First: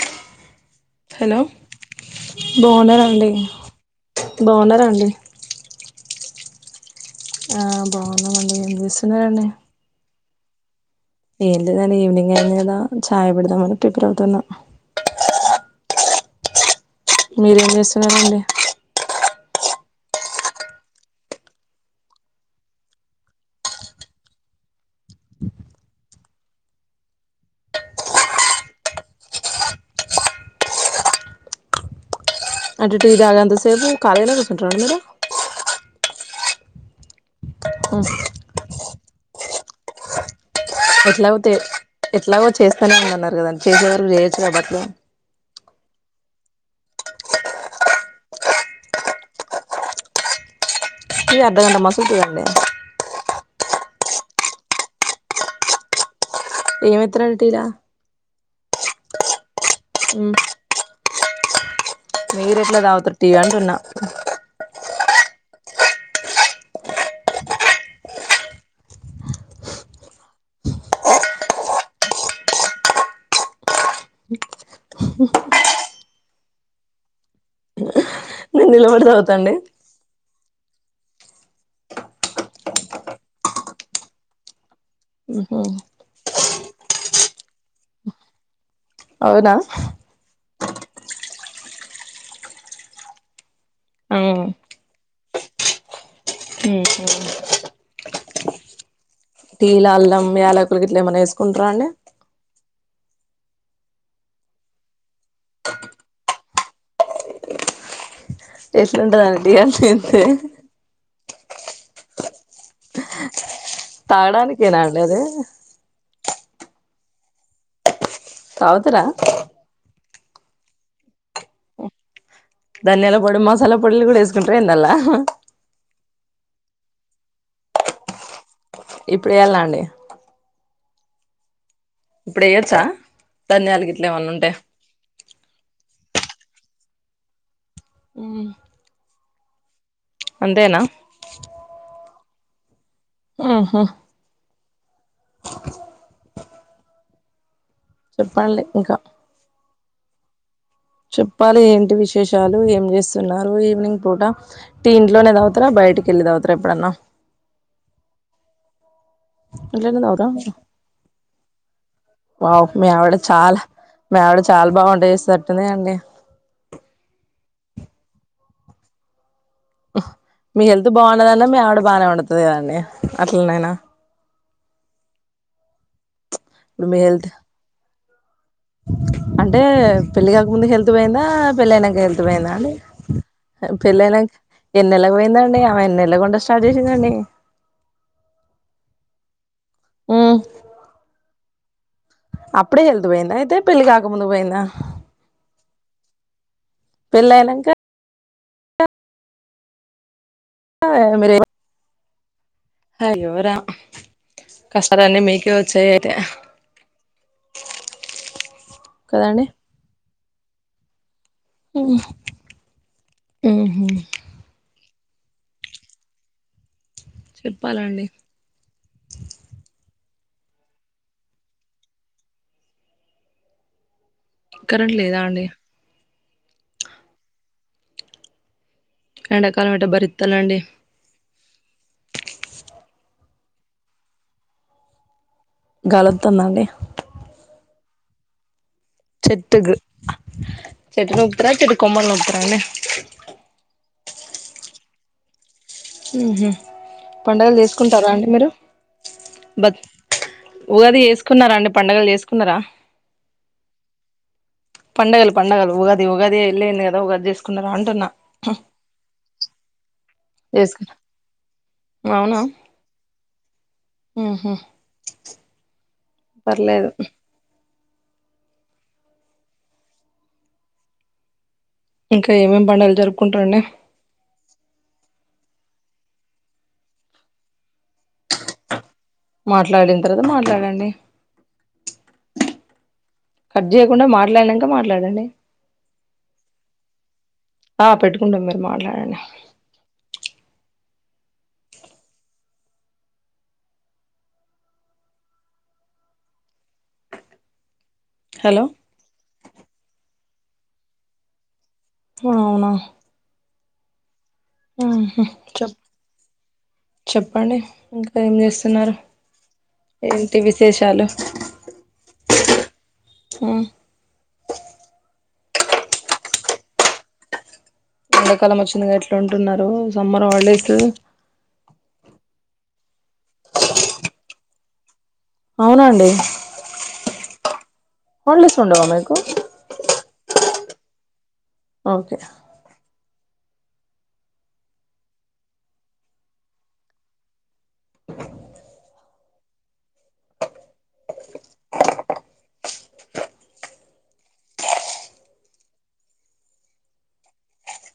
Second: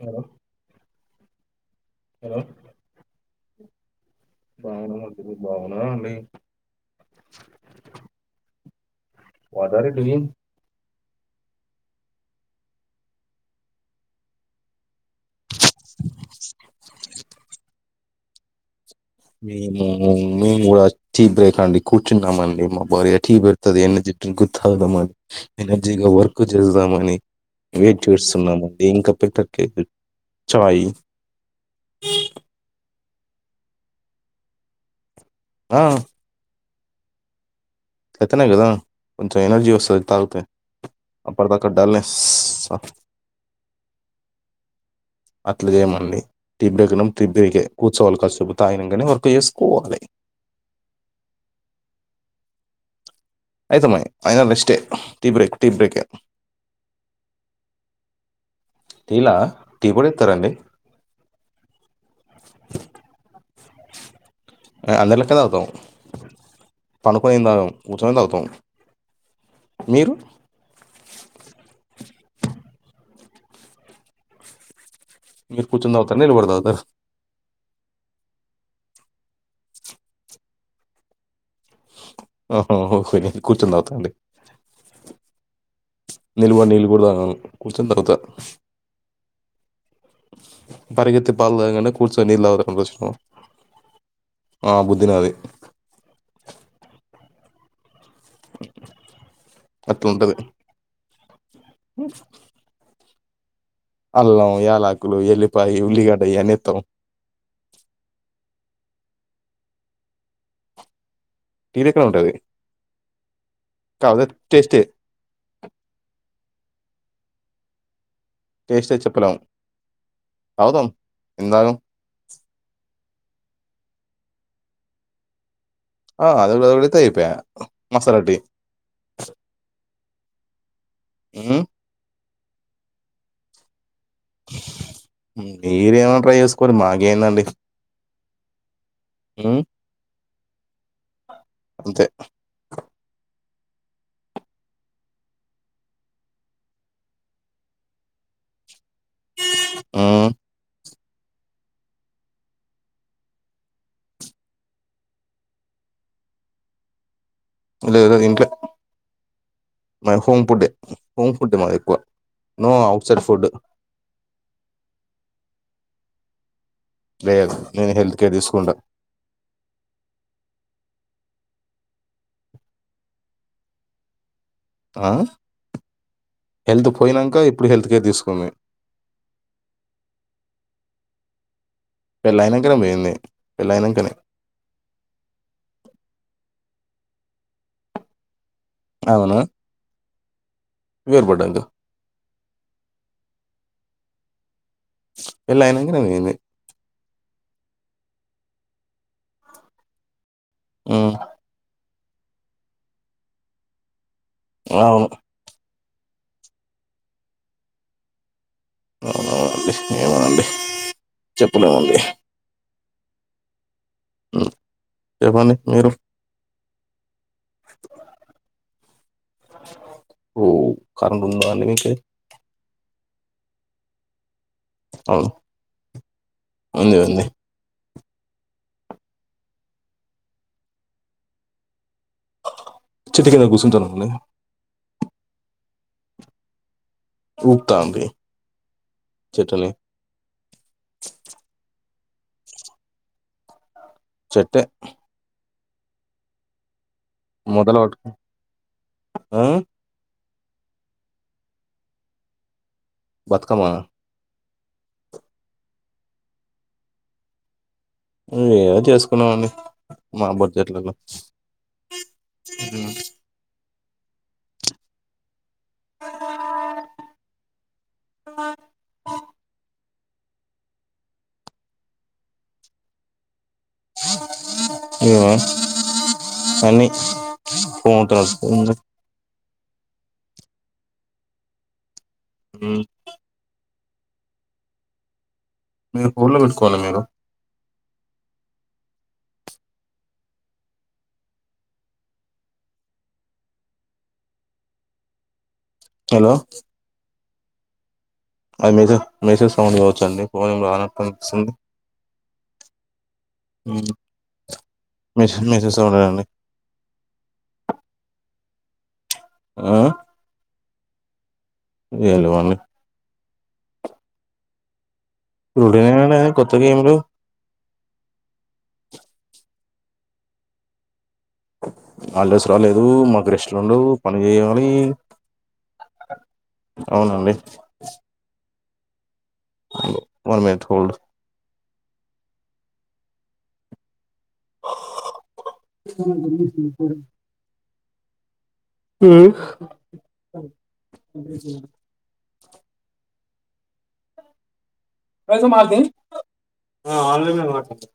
Hello hello hello బాగున్నారా అండి బాగున్నారా అండి బాగునమండి మీరు బాగున్నారా అండి ఆ బాగున్నమండి ఎంజెసున్నరండి వాట్ ఆర్ యు డూయింగ్ ఏం లేదని ఈవనింగ్ అయింది కదా చాయ్ పెడ్దామని ప్రిపేర్ అవుతున్నా మీరేంజేస్తున్నారండి మేము మేము కూడా టీ బ్రేక్ అండి కూర్చున్నామండి మా భార్య టీ పెడుతది అని తిట్టు గుర్తాదమని ఎనర్జీగా వర్క్ చేదామని వేట్ చేస్తున్నాము ఇంక పెట్టట్లేదు చాయి అంటే టీ దాగేంత సేపు కాలిగనె కూర్చుంటార మీరు ఆ మీరు తత్తెనా కదా కొంచెం ఎనర్జీ వస్తది తాగుతే ఎట్లాగో తే ఎట్లాగో చేస్తానే ఉన్నన్నారు కదండి చేసేవరకు చేయొచ్చు కాబటి అట్ల చేయమండి టీ బ్రేక్నం టీ బ్రేకే కూర్చోవాలి కాసేపు తాగినంక నే వర్క్ ఏసుకోవాలి టీ అర్ధాకంటా మసూల్తదండి అయితమాని అయిన రెస్టే టీ బ్రేక్ టీ బ్రేక్ కే ఏం ఎత్తరండి టీలా టీ లా టీ పోడేత్తరండి మీరు ఎట్లా దావుతరు టీ అంటున్నా అ అందర్లేక్క తావుతాం పనుకొని ఏం తాగం కూర్చోని తాగుతాం మీరు మీరు కూర్చుని తాగ్తరా నిలపడి తాగ్తరా నేను నిలబడి తాగుతాండి ఆహా హో కే కూర్చోని తవ్తామండి హు హు నిల్బడి నీళ్లు కూడా తాగాను కూర్చొని తాగుత అవ్నా పరిగెత్తి పాలు తాగేకంటే కూర్చోని నీళ్లు తాగడం బెస్టు ఆ ఉమ్ బుద్ధి నాది టీల అట్లా అల్లం ఉంటది యలకులు గిట్లా ఏమన్నా వేసుకుంటారా అండి అల్లం యాలాకులు ఎల్లిపాయి ఉల్లిగడ ఈయన్ని ఎత్తాం ఎట్లు ఉంటదండి అది ఇది టీలెక్కనె ఉంటది కాకపోతే తాడానికెనా టేస్టే అండి ఆది టేస్టే తాగుతారా చెప్పలేము తాగుదాం ఎందాగం ధన్యాల పొడి మసాలా పొడిలు కూడా ఏసుకుంటారా ఇందల్లా ఆ అది కూడా తగుల్తే అయిపోయా మసాలా టి ఇప్పుడు వెళ్ళండి ఏ ఇప్పుడు ఏయచ్చా ధన్యాలుగిట్ల మీరు ఏమన్నా ట్రై చేసుకొండి మాకేందండి ఊ ఉమ్ అంతేనా అంతే ఆహా చెప్పాలి ఇంకా ఊ చెప్పాలి ఏంటి విశేషాలు ఏం చేస్తున్నారు. ఈవెనింగ్ పూట టీ ఇంట్లోనే తగుతారా బయ బయటికెళ్ళి తాగుతారా ఎప్పుడన్నా లేదన్ ఇంట్లో ఇంట్లోనే మ హోమ్ తాగుతారా ఫుడే హోమ్ ఫుడ్ ఏ మాది ఎక్కువ వావ్ నో మీ ఆవిడ ఔట్సైడ్ ఫుడ్ చాలా మీ ఆవిడ చాల్ బాగ వంట చేస్తదంట కదా అండి లేదు నేనే హెల్త్ కేర్ తీసుకుంటా మీ హెల్త్ బాగుండదన్న మీ ఆవిడ బానే ఓండుతది కద అండి అట్లనైనా ఆ ఇప్పుడు హెల్త్ మీ పోయినంక ఇప్పుడు హెల్త్ కేర్ తీసుకుంది. అంటే పెళ్లి కాక ముందు హెల్త్ పోయిందా, పెళ్ళి అయినాక హెల్త్ పెళ్ళి పోయిందా అండి. అయినాకనే పోయింది పెళ్ళి పెళ్లి అయినాకనే అయినంక ఎన్నెల్లకి పోయిందండి. ఆమే ఎన్నెల్లా గుండా స్టార్ట్ చేసి తినండి అవున మీరుపడండి అప్పుడే హెల్త్ పోయిందా అయితే పెళ్లి కాకముందు పోయిందా పెళ్లి అయినంగనే పోయింది. పెళ్ళైనంక అ ఉమ్ మీరేమి హయ్యోరా అవును కష్టాలన్నీ మికే ఒ చై ఐతే అవుండి ఏమనండి చెప్పున అండి మ్ హు చెప్పండి మీరు చెప్పాలండి వో కరెంట్ ఉందా అండి మీకే కరెంట్ లేదా అవును అండి ఉంది ఉంది ఎండాకాలం ఎట్టా భరిత్తాలండి చెట్టు కిన్ కుసుంటామ్ అండి గాలోత్తందా అండి ఉక్తాంది చెట్టుకు చెట్లు తెంపుతారా చెట్టు కొమ్మలు తెంప్తారన్ చెట్టే హ్మ్ హ్మ్ పండగలు మొదలు పట్టుకు చేసుకుంటారండి మీరు ఆ ఉగాది చేసుకున్నారా అండి పండగలు చేసుకున్నారా బతుకమా పండగలు పండగలు ఉగాది ఉగాది ఎల్లేలే కదా ఉగాది చేస్కున్నారు నువే ఏదో చేసుకుందాం అంది మా బడ్జెట్ లలో చేసుకున్నా హ్మ్ మ్మ్ హు పర్లేదు [inaudible] ఇంకా ఏమేమి పండగలు జరుపుకుంటారండి. ఇవే అన్ని [unintelligible] మాట్లాడింద్ తర్వాత మాట్లాడండి ఉ జెయకుండా మాట్లాడినంక మాట్లాడండి మీరు ఫోన్ లో పెట్టుకోవాలి మీరు ఆ పెట్టుకుంటాం మరి మాట్లా హన హలో హలో అది మెసేజ్ మెసేజ్ సౌండ్ కావొచ్చండి. ఫోన్ ఎం రానట్టు అనిపిస్తుంది. అవునా ఉ ఆహా చెప్ చెప్పండి ఇంకా ఏంచేస్తున్నారు ఏంటి విశేషాలు ఏం లేవండి లూడో గేమ్ గా కొత్త గేములు ఎండ కాలం ఒచ్చింది కదా ఎట్లుంటున్నారు. సమ్మర్ హాలిడేసు హాలిడేస్ రాలేదు. మాక్ రెస్ట్లు ఉండవ్ పని జేయాలి. అవునా అండి హాల్డేస్ ఉండవా మీకు వన్ మినిట్ హోల్డ్ ఓకే [inaudible] పైసా మళ్తే అ ఆన్లైన్లా కోటు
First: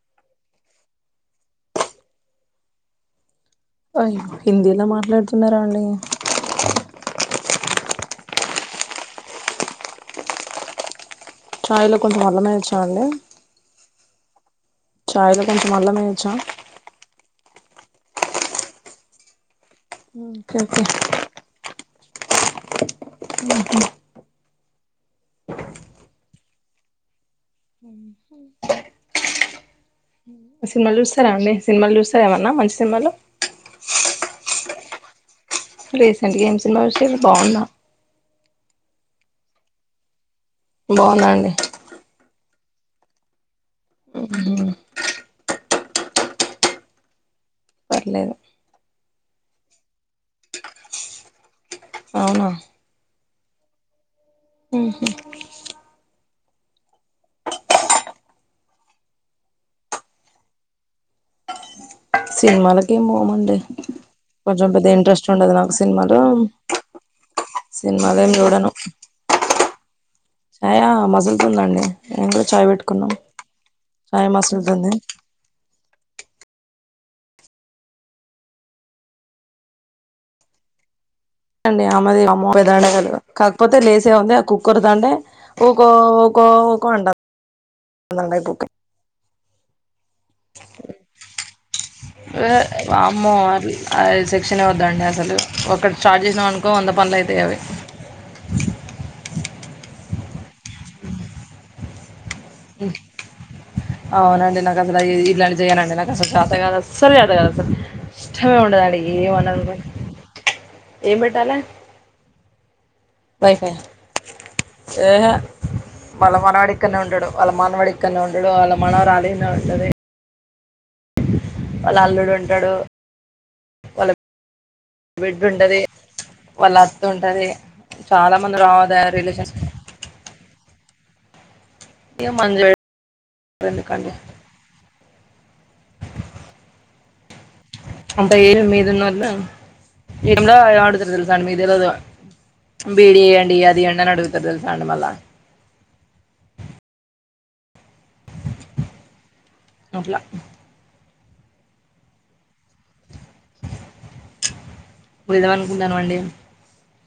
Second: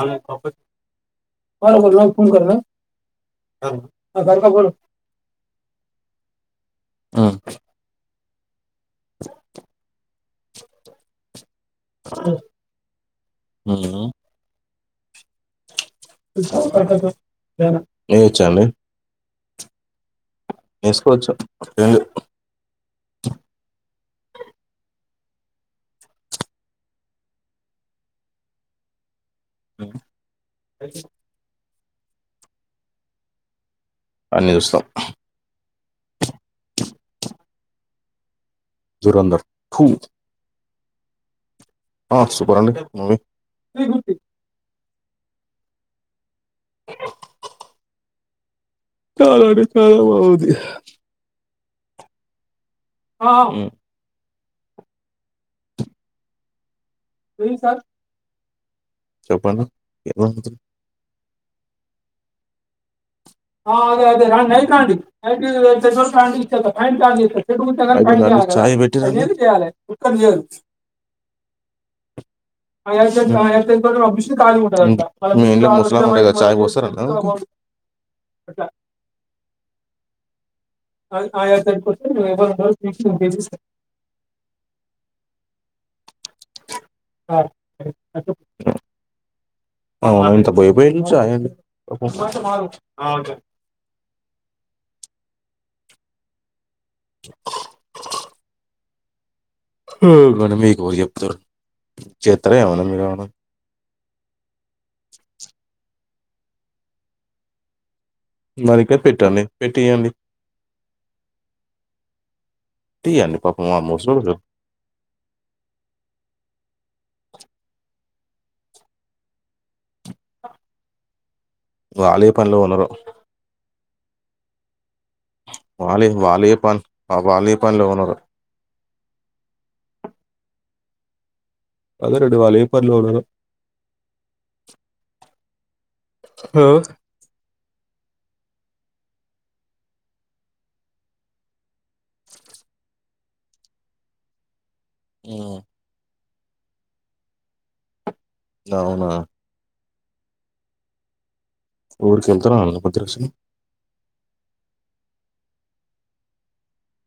ఆన్లైన్ ఆఫ్ అయ్యో హిందీలో మాట్లాడుతున్నారా అండి [unintelligible] [unintelligible] చాయ్లా కొంచం అల్లం ఏయోచా అంది చాయ్ లో కొంచ్ ఏయచ్చా అండి ఓకే ఓకే వేసుకోచ్చు ఏ హ్మ్ [unintelligible] సినిమాలు చూస్తారా అండి. సినిమాలు చూస్తారా ఏమన్నా మంచి సినిమాలు అన్ని చూస్తాం రీసెంట్గా ఏం సినిమా షూసిరు బాగుంద దురందర్ తూ బావుందం అహ్ సూపర్ అండి మూవి మ్మ్ పర్లేదు [unintelligible] బావుంది అవును ఉమ్ చెప్పండి [unintelligible] సినిమాలకేమో మ అయిపోయిందా ఉండదు నాకు సినిమాలు సినిమాలేం చూడను చాయ్ పెట్టిర్రా అండి ఛాయ మసులుతుందండి నేను కూడా ఛాయ్ పెట్టుకున్నాం ఛాయ్ మసులుతుంది మీ ఇంట్ల ముసలామె ఉంటది గదా చాయ్ పోస్తారా ఆమెకు అండి కోసం ఆమెది ఎవరు ఆమ్మో ఉండరు మిషన్ [unintelligible] చేసి కాకపొతే లేసేవుంది ఆ కుక్కోర్తంటే వుకో కో వుకో వుకొ అంటాన్ అవునా ఇంత పోయి పోయిల్లు చాయి వె వామ్మో అ సెక్షనే వద్దండి అసలు ఒకటి స్టార్ట్ చేసినం అనుకో వంద పనులు అయితాయ్ అవి చెత్తర్ర ఏమన్న మీరు ఆమె అవునండి నాకు అసలు ఇది ఇట్లాంటి చేయనండి. నాకు అసలు చాత గాదు. అస్సల్ చాత గాదు అసల్ ఇష్టమే మా దగ్గర ఉండదండి. పెట్టండి ఏమనది గని పెట్టియండి ఏం పెట్టాలె తీయండి వైఫై పాపం ఆ ముసలోళ్ళు అహ్ ఎహే మళ్ళ మనవడ్ ఇక్కడనే ఉంటడు వాళ్ళ మానవడు ఇక్కడనే ఉంటడు. వాళ్ళ మానవరాలు ఇన్నే ఉంటది. వాళ్ళ వాళ్ళే అల్లుడు పనిలో ఉంటడు. ఉన్నారు వాళ్ళ బిడ్డుంటది. వాళ్ళే వాళ్ళే వాళ్ళ పని ఆ అత్తుంటది వాళ్ళే పనిలో ఉన్నారు చాలా మంది రావద రిలేషన్స్ ఇక అదేనండి మనం వాళ్ళు ఏ పనిలో ఉన్నరు చేయడం ఎందుకండి హ అంటె ఏల్ మీదున్నోళ్లు ఎ టైంలా ఆడుదురు మీ తెల్వదు బిడియండి అదీయండి అని అడుగుతరు తెలుస అండి మల్ల ఉమ్, అవునా అట్ల ఊరికి వెళతావా రా కొద్ది రోజుకి వెళదామ అనుకుంటున్నామండి.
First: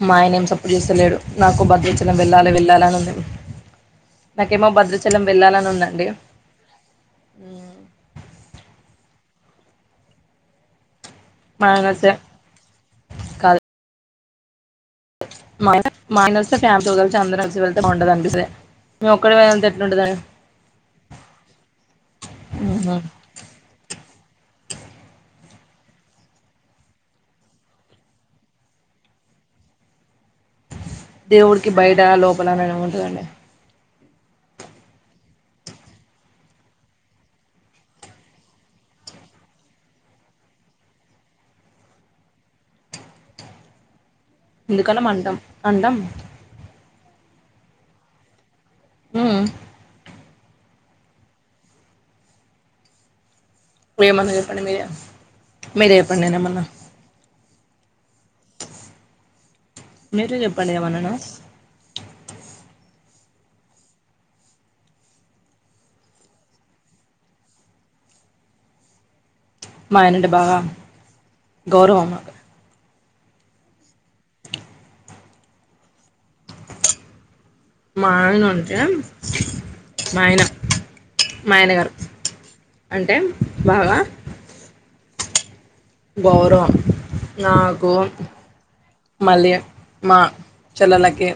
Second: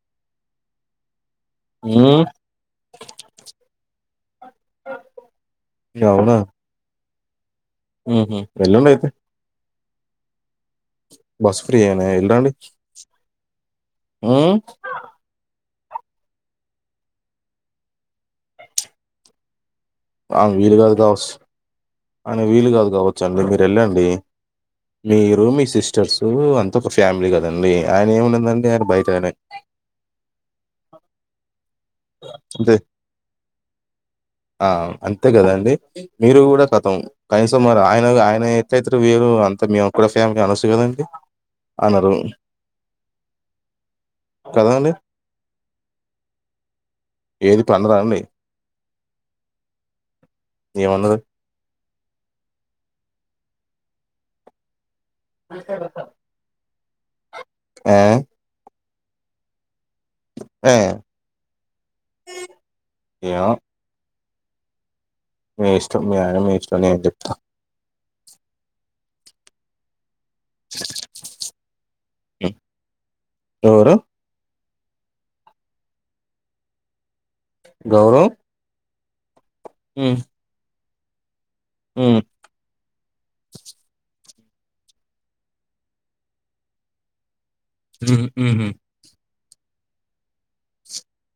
మా ఆయన ఏం సప్పుడ్ చేస్తలేదు. నాకు భద్రాచలం ఉమ్, వెళ్ళాలి వెళ్ళాలి అని ఉంది. నాకేమో భద్రాచలం వెళ్ళాలని ఉందండి. హ్మ్ హు వెళ్ళండైతే బస్ మా ఆయన ఫ్రీయెనే వస్తే ఎల్రాండి కాదు మ్ మ అయన మా ఆయనోస్తే ఫ్యామిల్తొ కలిసి అందరం కలిసి వెళ్తే బావుంటదనిపిస్తది. మేము ఒక్కలమె ఎళ్తే ఆ వీలు కాదు కావొస్స్ ఆయనకి వీలు కాదు ఉహు కావొచ్చు అండి మీరెళ్ళండి. మీరు మీ సిస్టర్సు అంతా ఒక ఫ్యామిలీ గదండి. ఆయన ఏముండదండి ఆయన బయటయనే దేవుడికి బయట లోపల అంతే. నేనే ఉంటదా అండి ఆ అంతే గదండి మీరు గూడా కతం కనీసం మరి ఆయన ఆయన ఎట్లైతారు మీరు అ మేము కూడా ఫ్యామిలీ అనొస్సు గదండి అనరు కదండీ! ఎందుకనం అంటం అంటం ఏది పండదా అండి ఉమ్ ఎమన్నరు ఏమన్నా చెప్పండి మీరే మీరే చెప్పండి నేనేమన్నా ఆ మీరు చెప్పండి ఏమననా ఏవో మీ ఇష్టం మీ అయన మీ ఇష్టం నేన్ చెప్తా మా ఆయనంటే బా గౌరవం మాకు హ్మ్. ఎవరు మా గౌరవ్? ఆయన ఉంటే హ్మ్. మా ఆయన మా ఆయనగారు హ్మ్. అంటే బాగా గౌరవం నాకు హ్మ్. హుహు. మళ్ళీ మా చెల్లలకి